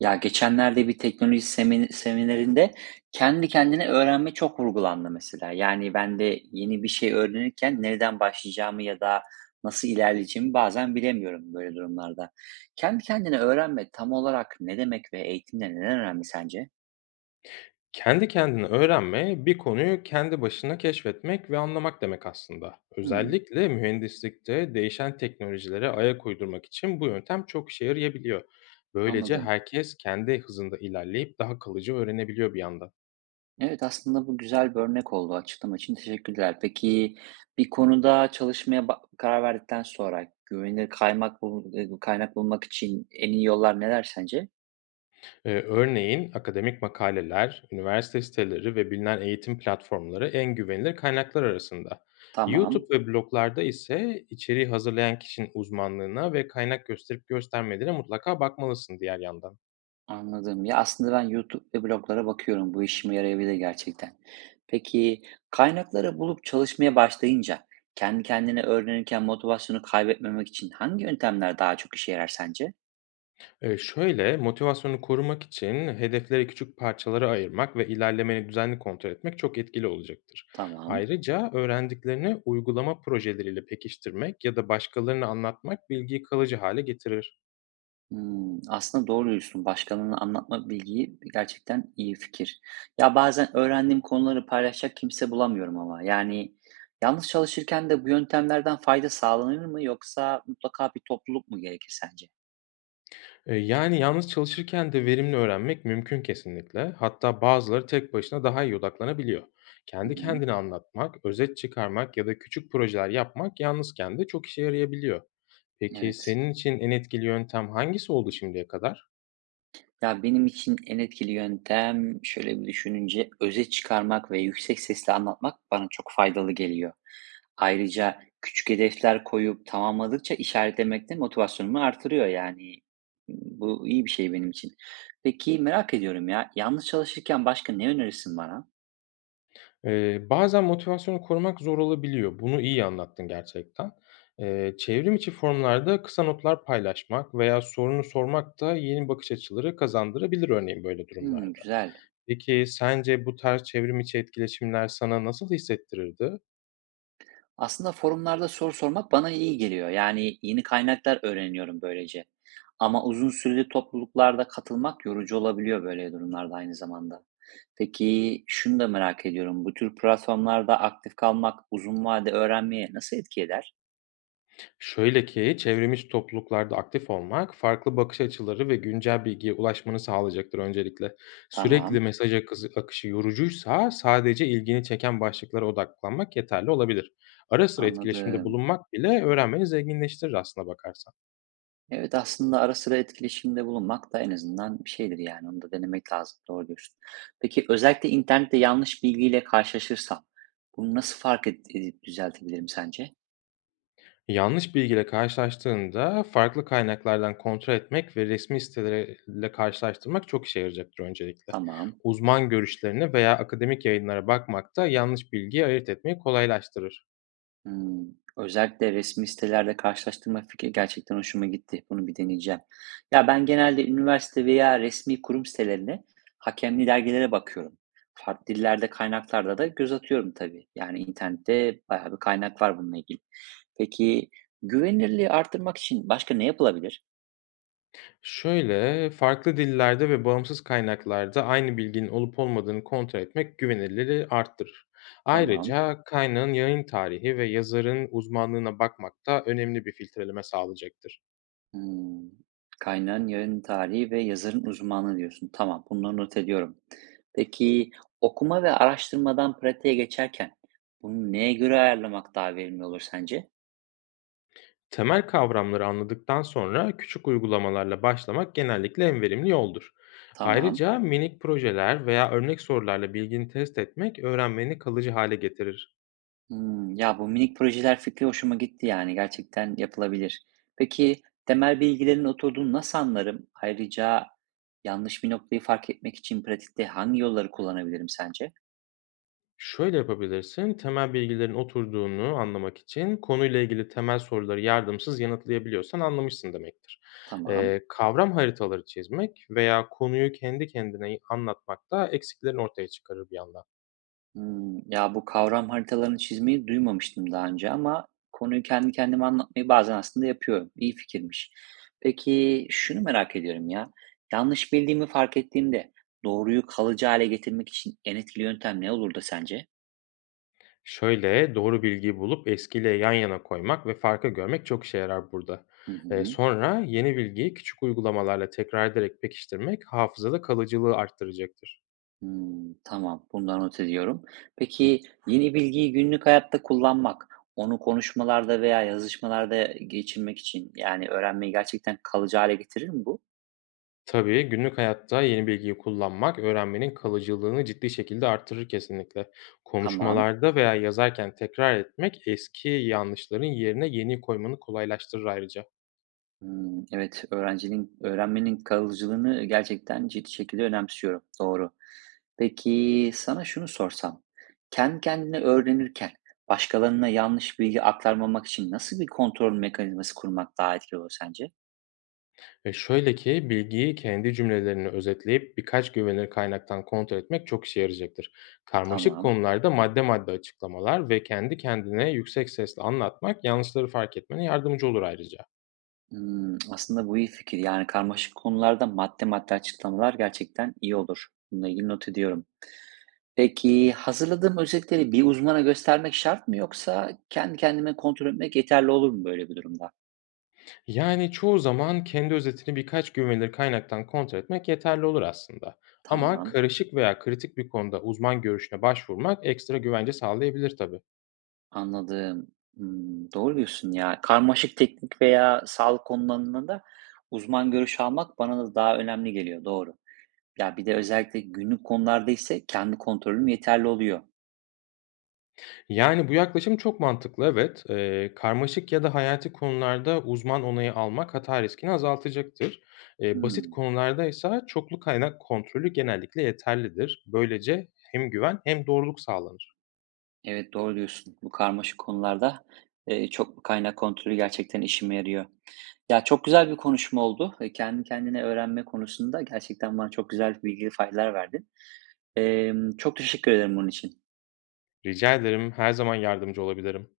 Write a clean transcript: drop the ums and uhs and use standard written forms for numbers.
Ya geçenlerde bir teknoloji seminerinde kendi kendine öğrenme çok vurgulandı mesela. Yani ben de yeni bir şey öğrenirken nereden başlayacağımı ya da nasıl ilerleyeceğimi bazen bilemiyorum böyle durumlarda. Kendi kendine öğrenme tam olarak ne demek ve eğitimde neden önemli sence? Kendi kendine öğrenme, bir konuyu kendi başına keşfetmek ve anlamak demek aslında. Hmm, Özellikle mühendislikte değişen teknolojilere ayak uydurmak için bu yöntem çok işe yarayabiliyor. Böylece anladım. herkes kendi hızında ilerleyip daha kalıcı öğrenebiliyor bir yandan. Evet, aslında bu güzel bir örnek oldu. Açıklama için teşekkürler. Peki bir konuda çalışmaya karar verdikten sonra güvenilir kaynak, kaynak bulmak için en iyi yollar neler sence? Örneğin akademik makaleler, üniversite siteleri ve bilinen eğitim platformları en güvenilir kaynaklar arasında. YouTube Tamam, ve bloglarda ise içeriği hazırlayan kişinin uzmanlığına ve kaynak gösterip göstermediğine mutlaka bakmalısın diğer yandan. anladım. Ya, aslında ben YouTube ve bloglara bakıyorum. Bu işime yarayabilir gerçekten. Peki, kaynakları bulup çalışmaya başlayınca kendi kendine öğrenirken motivasyonu kaybetmemek için hangi yöntemler daha çok işe yarar sence? Motivasyonu korumak için hedefleri küçük parçalara ayırmak ve ilerlemeni düzenli kontrol etmek çok etkili olacaktır. Tamam. Ayrıca öğrendiklerini uygulama projeleriyle pekiştirmek ya da başkalarına anlatmak bilgiyi kalıcı hale getirir. Hımm, aslında doğru diyorsun. Başkalarına anlatmak bilgiyi gerçekten iyi fikir. Ya, bazen öğrendiğim konuları paylaşacak kimse bulamıyorum ama. Yani yalnız çalışırken de bu yöntemlerden fayda sağlanır mı yoksa mutlaka bir topluluk mu gerekir sence? Yani yalnız çalışırken de verimli öğrenmek mümkün kesinlikle. Hatta bazıları tek başına daha iyi odaklanabiliyor. Hı Kendi hı. kendine anlatmak, özet çıkarmak ya da küçük projeler yapmak yalnızken de çok işe yarayabiliyor. Peki Evet. senin için en etkili yöntem hangisi oldu şimdiye kadar? Ya, benim için en etkili yöntem şöyle bir düşününce öze çıkarmak ve yüksek sesle anlatmak bana çok faydalı geliyor. Ayrıca küçük hedefler koyup tamamladıkça işaretlemek de motivasyonumu artırıyor yani. Bu iyi bir şey benim için. Peki merak ediyorum ya, yalnız çalışırken başka ne önerirsin bana? Bazen motivasyonu korumak zor olabiliyor. Bunu iyi anlattın gerçekten. Çevrim içi forumlarda kısa notlar paylaşmak veya sorunu sormak da yeni bakış açıları kazandırabilir örneğin böyle Hımm, durumlarda. güzel. Peki sence bu tarz çevrim içi etkileşimler sana nasıl hissettirirdi? Aslında forumlarda soru sormak bana iyi geliyor. Yani yeni kaynaklar öğreniyorum böylece. Ama uzun süreli topluluklarda katılmak yorucu olabiliyor böyle durumlarda aynı zamanda. Peki şunu da merak ediyorum. Bu tür platformlarda aktif kalmak uzun vade öğrenmeye nasıl etki eder? Şöyle ki, çevrimiçi topluluklarda aktif olmak, farklı bakış açıları ve güncel bilgiye ulaşmanı sağlayacaktır öncelikle. Sürekli Tamam, akışı yorucuysa sadece ilgini çeken başlıklara odaklanmak yeterli olabilir. Ara sıra etkileşimde anladım. bulunmak bile öğrenmeni zenginleştirir aslına bakarsan. Evet, aslında ara sıra etkileşimde bulunmak da en azından bir şeydir yani. Onu da denemek lazım. Doğru diyorsun. Peki özellikle internette yanlış bilgiyle karşılaşırsam bunu nasıl fark edip düzeltebilirim sence? Yanlış bilgiyle karşılaştığında farklı kaynaklardan kontrol etmek ve resmi sitelerle karşılaştırmak çok işe yarayacaktır öncelikle. Tamam. Uzman görüşlerine veya akademik yayınlara bakmak da yanlış bilgiyi ayırt etmeyi kolaylaştırır. Hımm. Özellikle resmi sitelerle karşılaştırma fikri gerçekten hoşuma gitti. Bunu bir deneyeceğim. Ya, ben genelde üniversite veya resmi kurum sitelerine, hakemli dergilere bakıyorum. Farklı dillerde kaynaklarda da göz atıyorum tabii. Yani internette bayağı bir kaynak var bununla ilgili. Peki güvenilirliği arttırmak için başka ne yapılabilir? Şöyle, farklı dillerde ve bağımsız kaynaklarda aynı bilginin olup olmadığını kontrol etmek güvenilirliği arttırır. Tamam. Ayrıca kaynağın yayın tarihi ve yazarın uzmanlığına bakmak da önemli bir filtreleme sağlayacaktır. Hımm. Kaynağın, yayın tarihi ve yazarın uzmanlığı diyorsun. Tamam, bunları not ediyorum. Peki, okuma ve araştırmadan pratiğe geçerken bunu neye göre ayarlamak daha verimli olur sence? Temel kavramları anladıktan sonra küçük uygulamalarla başlamak genellikle en verimli yoldur. Tamam. Ayrıca minik projeler veya örnek sorularla bilgini test etmek öğrenmeni kalıcı hale getirir. Hımm. Ya, bu minik projeler fikri hoşuma gitti yani. Gerçekten yapılabilir. Peki, temel bilgilerin oturduğunu nasıl anlarım? Ayrıca yanlış bir noktayı fark etmek için pratikte hangi yolları kullanabilirim sence? Şöyle yapabilirsin, temel bilgilerin oturduğunu anlamak için konuyla ilgili temel soruları yardımsız yanıtlayabiliyorsan anlamışsın demektir. Tamam. Kavram haritaları çizmek veya konuyu kendi kendine anlatmak da eksiklerini ortaya çıkarır bir yandan. Hımm. Ya, bu kavram haritalarını çizmeyi duymamıştım daha önce ama konuyu kendi kendime anlatmayı bazen aslında yapıyorum. İyi fikirmiş. Peki, şunu merak ediyorum ya, yanlış bildiğimi fark ettiğimde doğruyu kalıcı hale getirmek için en etkili yöntem ne olurdu sence? Şöyle doğru bilgiyi bulup eskiyle yan yana koymak ve farkı görmek çok işe yarar burada. Hı hı. Sonra yeni bilgiyi küçük uygulamalarla tekrar ederek pekiştirmek hafızada kalıcılığı arttıracaktır. Hımm, tamam, bunu not ediyorum. Peki, yeni bilgiyi günlük hayatta kullanmak, onu konuşmalarda veya yazışmalarda geçirmek için, yani, öğrenmeyi gerçekten kalıcı hale getirir mi bu? Tabii günlük hayatta yeni bilgiyi kullanmak öğrenmenin kalıcılığını ciddi şekilde artırır kesinlikle. Tamam. Konuşmalarda veya yazarken tekrar etmek eski yanlışların yerine yeni koymanı kolaylaştırır ayrıca. Hımm, evet, öğrencinin öğrenmenin kalıcılığını gerçekten ciddi şekilde önemsiyorum. Doğru. Peki, sana şunu sorsam, kendi kendine öğrenirken başkalarına yanlış bilgi aktarmamak için nasıl bir kontrol mekanizması kurmak daha etkili olur sence? Şöyle ki bilgiyi kendi cümlelerini özetleyip birkaç güvenilir kaynaktan kontrol etmek çok işe yarayacaktır. Karmaşık Tamam. konularda madde madde açıklamalar ve kendi kendine yüksek sesle anlatmak yanlışları fark etmene yardımcı olur ayrıca. Hımm, aslında bu iyi fikir. Yani karmaşık konularda madde madde açıklamalar gerçekten iyi olur. Bununla ilgili not ediyorum. Peki, hazırladığım özetleri bir uzmana göstermek şart mı yoksa kendi kendime kontrol etmek yeterli olur mu böyle bir durumda? Yani çoğu zaman kendi özetini birkaç güvenilir kaynaktan kontrol etmek yeterli olur aslında. Ama Tamam. karışık veya kritik bir konuda uzman görüşüne başvurmak ekstra güvence sağlayabilir tabii. Anladım. Hımm, doğru diyorsun ya. Karmaşık teknik veya sağlık konularında da uzman görüş almak bana da daha önemli geliyor, doğru. Ya, bir de özellikle günlük konularda ise kendi kontrolüm yeterli oluyor. Yani bu yaklaşım çok mantıklı evet. Karmaşık ya da hayati konularda uzman onayı almak hata riskini azaltacaktır. Basit Hımm. konularda ise çoklu kaynak kontrolü genellikle yeterlidir. Böylece hem güven hem doğruluk sağlanır. Evet, doğru diyorsun. Bu karmaşık konularda, çoklu kaynak kontrolü gerçekten işime yarıyor. Ya, çok güzel bir konuşma oldu. Kendi kendine öğrenme konusunda gerçekten bana çok güzel bilgi, faydalar verdin. Çok teşekkür ederim bunun için. Rica ederim, her zaman yardımcı olabilirim.